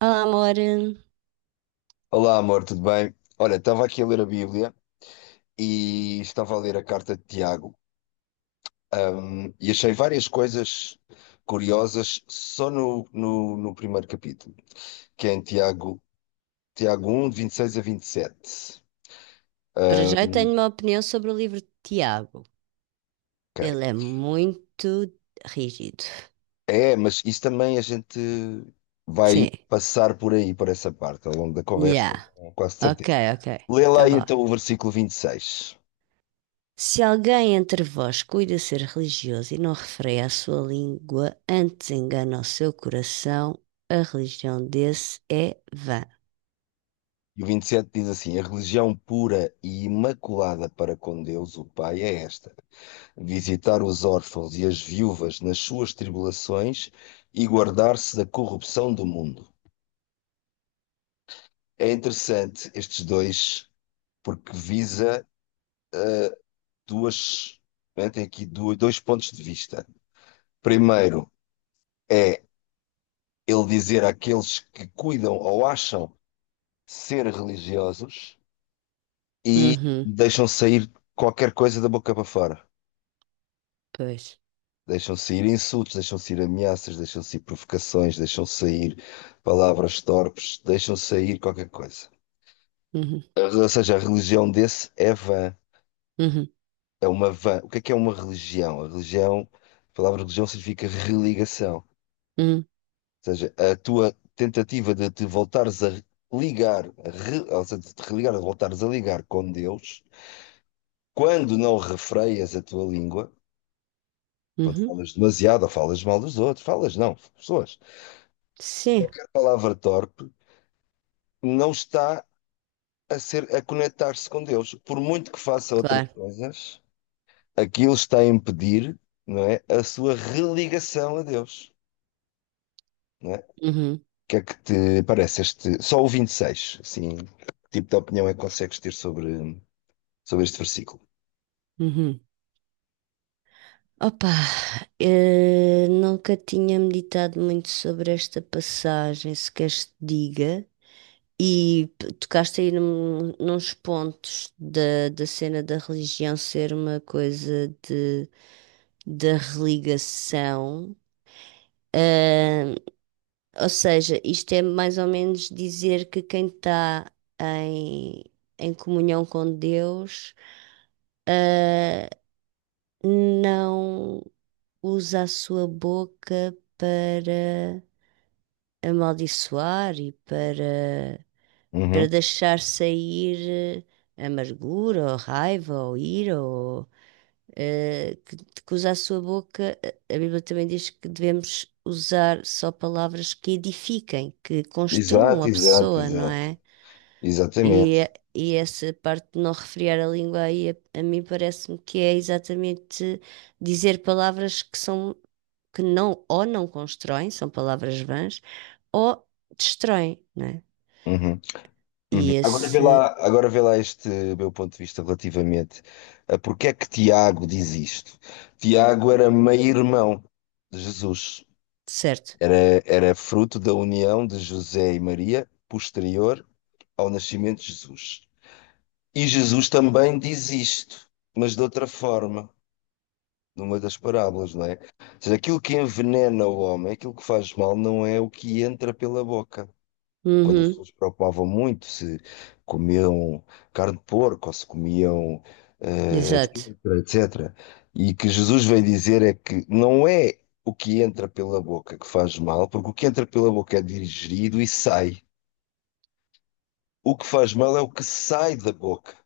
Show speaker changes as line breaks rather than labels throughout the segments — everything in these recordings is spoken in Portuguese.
Olá, amor.
Olá, amor, tudo bem? Olha, estava aqui a ler a Bíblia e estava a ler a carta de Tiago, e achei várias coisas curiosas só no primeiro capítulo, que é em Tiago, Tiago 1, de 26 a 27.
Para já eu tenho uma opinião sobre o livro de Tiago.
Ok.
Ele é muito rígido.
É, mas isso também a gente vai
Sim.
passar por aí, por essa parte, ao longo da conversa,
Yeah.
com quase
Ok,
certeza.
ok.
Lê lá
Tá
aí,
bom.
então o versículo 26
Se alguém entre vós cuida ser religioso e não refreia a sua língua, antes engana o seu coração, a religião desse é vã.
e o 27 diz assim: a religião pura e imaculada para com Deus, o Pai, é esta. Visitar os órfãos e as viúvas nas suas tribulações e guardar-se da corrupção do mundo. É interessante estes dois, porque visa duas, né, tem aqui dois pontos de vista. Primeiro é ele dizer àqueles que cuidam ou acham ser religiosos e
Uhum.
deixam sair qualquer coisa da boca para fora.
Pois.
Deixam sair insultos, deixam sair ameaças, deixam sair provocações, deixam sair palavras torpes, deixam sair qualquer coisa.
Uhum.
Ou seja, a religião desse é vã,
Uhum.
é uma vã. O que é uma religião? A religião, a palavra religião significa religação. Ou
Uhum.
seja, a tua tentativa de te voltares a ligar, ou seja, de te religar, de voltares a ligar com Deus, quando não refreias a tua língua, quando
Uhum.
falas demasiado ou falas mal dos outros, falas não, pessoas.
Sim,
Qualquer palavra torpe não está a conectar-se com Deus. Por muito que faça outras
claro.
coisas, aquilo está a impedir, não é, a sua religação a Deus, não é? O
Uhum.
que é que te parece este, só o 26, assim, que tipo de opinião é que consegues ter sobre este versículo?
Uhum. Opa, nunca tinha meditado muito sobre esta passagem, se queres te diga, e tocaste aí nos pontos da cena da religião ser uma coisa de, da religação. Eh, ou seja, isto é mais ou menos dizer que quem está em, em comunhão com Deus, eh, não usa a sua boca para amaldiçoar e para, para
Uhum.
deixar sair amargura ou raiva ou ira ou eh, que, que usar a sua boca. A Bíblia também diz que devemos usar só palavras que edifiquem, que construam
Exato,
a
exato,
pessoa, não
exato.
é? E,
Exatamente.
e essa parte de não refriar a língua aí, a mim parece-me que é exatamente dizer palavras que são, que não, ou não constroem, são palavras vãs, ou destroem, não é?
Uhum. Uhum.
E esse,
Agora vê lá este meu ponto de vista relativamente a porque é que Tiago diz isto. Tiago era meio-irmão de Jesus,
certo,
era, era fruto da união de José e Maria posterior ao nascimento de Jesus. E Jesus também diz isto, mas de outra forma, numa das parábolas, não é? Ou seja, aquilo que envenena o homem, aquilo que faz mal, não é o que entra pela boca, quando as
uhum,
pessoas se preocupavam muito se comiam carne de porco ou se comiam,
exato,
etc. E que Jesus veio dizer é que não é o que entra pela boca que faz mal, porque o que entra pela boca é digerido e sai. O que faz mal é o que sai da boca,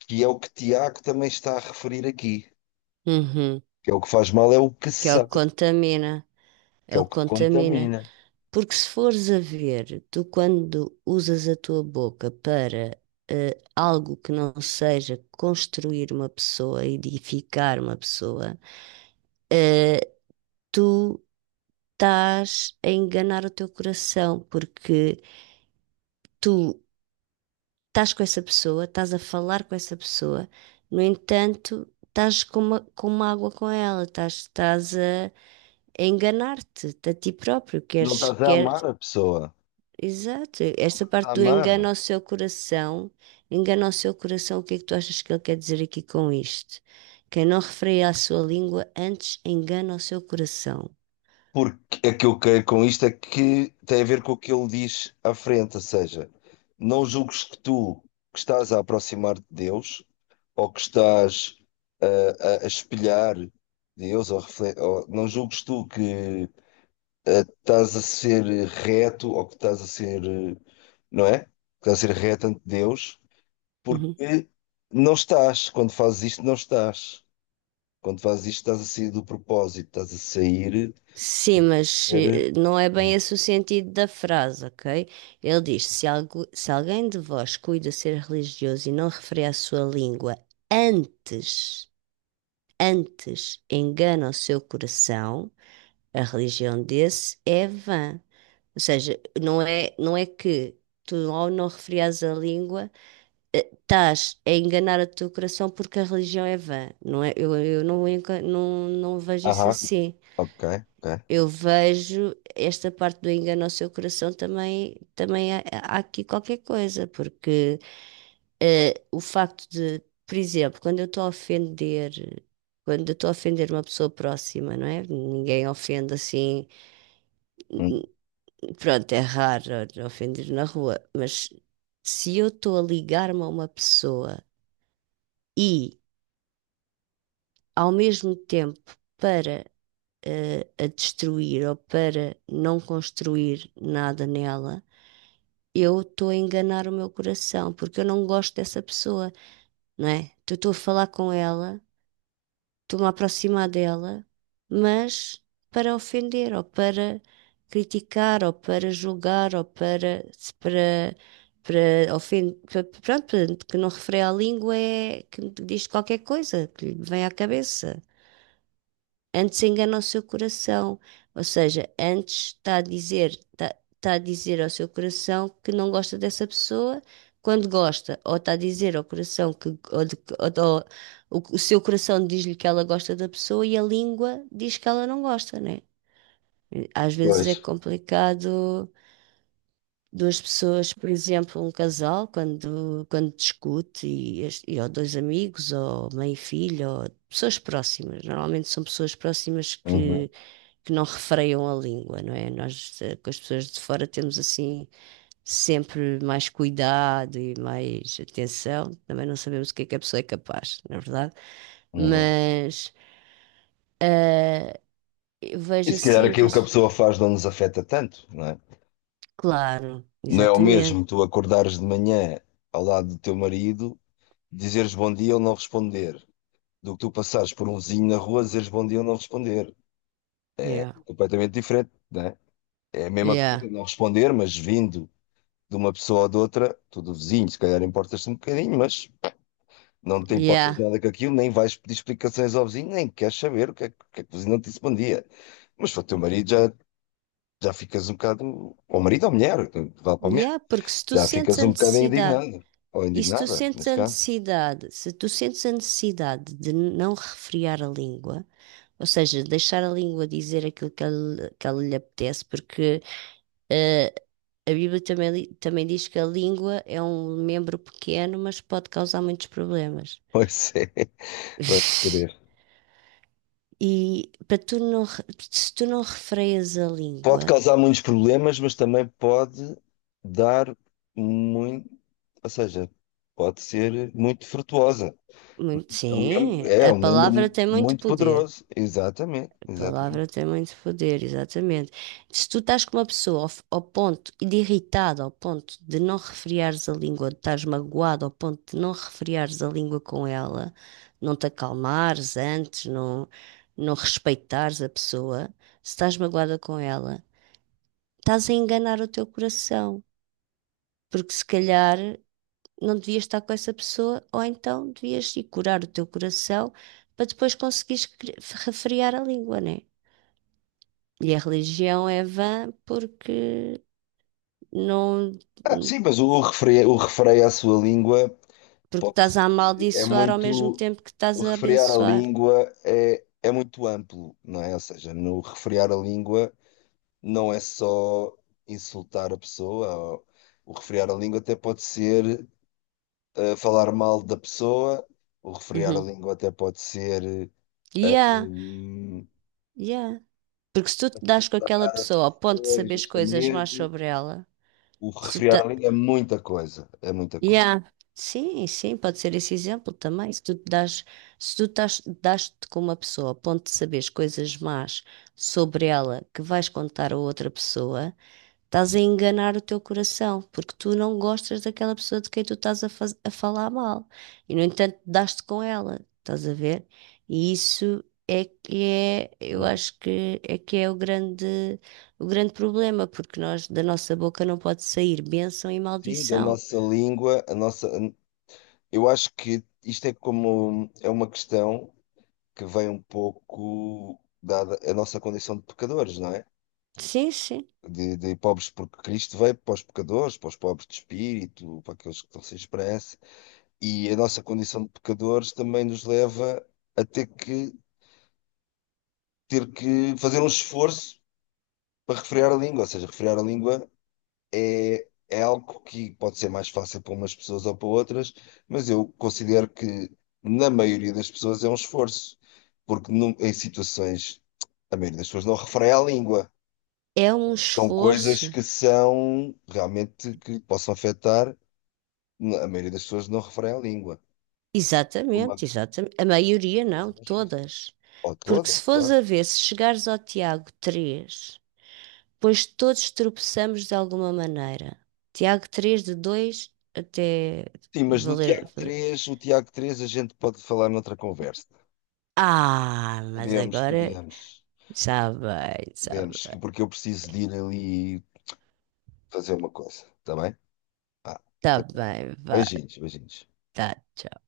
que é o que Tiago também está a referir aqui.
uhum.
Que é o que faz mal é o que
Que ele
sai,
contamina,
que é
ele
o que
contamina.
contamina.
Porque se fores a ver, tu quando usas a tua boca para algo que não seja construir uma pessoa, edificar uma pessoa, eh, tu estás a enganar o teu coração, porque tu estás com essa pessoa, estás a falar com essa pessoa, no entanto, estás com uma água com ela, estás, estás a enganar-te a ti próprio,
Não
queres,
estás a
quer,
amar a pessoa,
exato,
estás
esta
a
parte do engano
amar.
ao seu coração, engana ao seu coração, o que é que tu achas que ele quer dizer aqui com isto? Quem não refreia a sua língua antes engana o seu coração.
Porque é que eu quero com isto é que tem a ver com o que ele diz à frente, ou seja, não julgues que tu que estás a aproximar de Deus ou que estás a, a espelhar Deus ou não julgues tu que estás a ser reto ou que estás a ser, não é? Que estás a ser reto ante Deus
Uhum.
porque não estás, quando fazes isto não estás. Quando fazes isto estás a sair do propósito, estás a sair, estás
Sim,
a
mas
ser
não é bem
hum,
esse o sentido da frase, ok? Ele diz: se, se alguém de vós cuida ser religioso e não refere à sua língua, antes, antes engana o seu coração, a religião desse é vã. Ou seja, não é, não é que tu, ao não referias à língua, estás a enganar o teu coração porque a religião é vã. Não é, eu não, não vejo isso
Aham,
assim.
ok, ok.
Eu vejo esta parte do engano ao seu coração também, também há, há aqui qualquer coisa, porque o facto de, por exemplo, quando eu estou a ofender, quando eu estou a ofender uma pessoa próxima, não é? Ninguém ofende assim,
Hum.
pronto, é raro ofender na rua, mas se eu estou a ligar-me a uma pessoa e ao mesmo tempo para a destruir ou para não construir nada nela eu estou a enganar o meu coração, porque eu não gosto dessa pessoa, não é? Então, eu estou a falar com ela, estou-me a aproximar dela, mas para ofender, ou para criticar, ou para julgar, ou para, para, para ofender, pronto, que não refere à língua, é que diz qualquer coisa que lhe vem à cabeça. Antes engana o seu coração, ou seja, antes está a dizer, está, está a dizer ao seu coração que não gosta dessa pessoa quando gosta, ou está a dizer ao coração que ou- ou o seu coração diz-lhe que ela gosta da pessoa e a língua diz que ela não gosta, né? Às vezes
Pois.
é complicado duas pessoas, por exemplo, um casal, quando, quando discute, e ou dois amigos, ou mãe e filho, ou pessoas próximas. Normalmente são pessoas próximas
Uhum,
que não refreiam a língua, não é? Nós, com as pessoas de fora, temos assim sempre mais cuidado e mais atenção. Também não sabemos o que é que a pessoa é capaz, na verdade.
uhum.
Mas eh, eu
E
vejo
se calhar
assim que.
aquilo que a
as-
pessoa faz não nos afeta tanto, não é?
Claro,
Não é o
exatamente.
mesmo tu acordares de manhã ao lado do teu marido, dizeres bom dia ou não responder, do que tu passares por um vizinho na rua, dizeres bom dia ou não responder.
Yeah.
Completamente diferente, não é? É a mesma coisa
Yeah.
não responder, mas vindo de uma pessoa ou de outra, tu do vizinho, se calhar importas-te um bocadinho, mas não te importas
Yeah.
nada com aquilo, nem vais pedir explicações ao vizinho, nem queres saber o que é que, o que é que o vizinho não te disse bom dia. Mas para o teu marido já, já ficas um bocado, ou marido ou mulher, vale para a mulher,
Yeah, porque se tu
já
sentes
ficas
a
um bocado
necessidade.
indignado, ou
E se tu
indignada,
sentes
nesse
a
caso.
necessidade, se tu sentes a necessidade de não refrear a língua, ou seja, deixar a língua dizer aquilo que ela lhe apetece, porque eh, a Bíblia também, também diz que a língua é um membro pequeno, mas pode causar muitos problemas.
Pois é, vai querer.
E para tu. Se tu não refreias a
Pode
língua,
causar muitos problemas, mas também pode dar muito, ou seja, pode ser muito frutuosa.
muito, sim,
É
a
um membro
palavra tem muito
muito
poder.
poderoso. Exatamente, exatamente.
Palavra tem muito poder, exatamente. Se tu estás com uma pessoa ao ponto de irritada, ao ponto de não refriares a língua, de estás magoado, ao ponto de não refriares a língua com ela, não te acalmares antes, não, não respeitares a pessoa, se estás magoada com ela, estás a enganar o teu coração, porque se calhar não devias estar com essa pessoa, ou então devias ir curar o teu coração para depois conseguires refriar a língua, né? E a religião é vã porque não,
Ah, sim, mas o refreio à sua língua
porque estás a
é
amaldiçoar ao mesmo
muito.
tempo que estás
O
a
refrear a
abençoar.
língua é, é muito amplo, não é? Ou seja, no refrear a língua não é só insultar a pessoa. O refrear a língua até pode ser falar mal da pessoa. O refrear a
Uhum.
língua até pode ser.
Yeah,
hum,
yeah. Porque se tu te das com aquela pessoa ao ponto de
Pois,
saberes coisas más
justamente.
sobre ela,
O
se tu
refrear
ta-
a língua é muita coisa. É muita coisa.
yeah. Sim, sim, pode ser esse exemplo também. Se tu te das, se tu estás, das-te com uma pessoa ao ponto de saberes coisas más sobre ela que vais contar a outra pessoa, estás a enganar o teu coração, porque tu não gostas daquela pessoa de quem tu estás a falar mal. E, no entanto, dás-te com ela, estás a ver? E isso é que é, eu
Uhum.
acho que é o grande problema, porque nós, da nossa boca não pode sair bênção e
Sim, da
maldição.
nossa língua, a nossa. Eu acho que isto é como. É uma questão. Que vem um pouco dada a nossa condição de pecadores, não é?
Sim, sim.
De pobres, porque Cristo veio para os pecadores, para os pobres de espírito, para aqueles que estão sem esperança, e a nossa condição de pecadores também nos leva a ter que fazer um esforço para refrear a língua, ou seja, refrear a língua é, é algo que pode ser mais fácil para umas pessoas ou para outras, mas eu considero que na maioria das pessoas é um esforço, porque em situações a maioria das pessoas não refreia a língua.
É um
São coisas
esforço.
que são realmente que possam afetar. A maioria das pessoas não refreia a língua. Como a
Exatamente, exatamente. A maioria não,
fazer os filhos.
todas.
Ou
Porque
toda,
se fores
claro.
a ver, se chegares ao Tiago 3 pois todos tropeçamos de alguma maneira. Tiago 3:2 até
Sim, mas no
valer.
Tiago
valer-
3, o Tiago 3 a gente pode falar noutra conversa.
Ah, mas
Podemos,
agora.
podemos,
Está bem, está
podemos,
bem.
que porque eu preciso de ir ali fazer uma coisa, tá bem? Vá.
Está bem, vá.
Beijinhos, beijinhos.
Tá, tchau.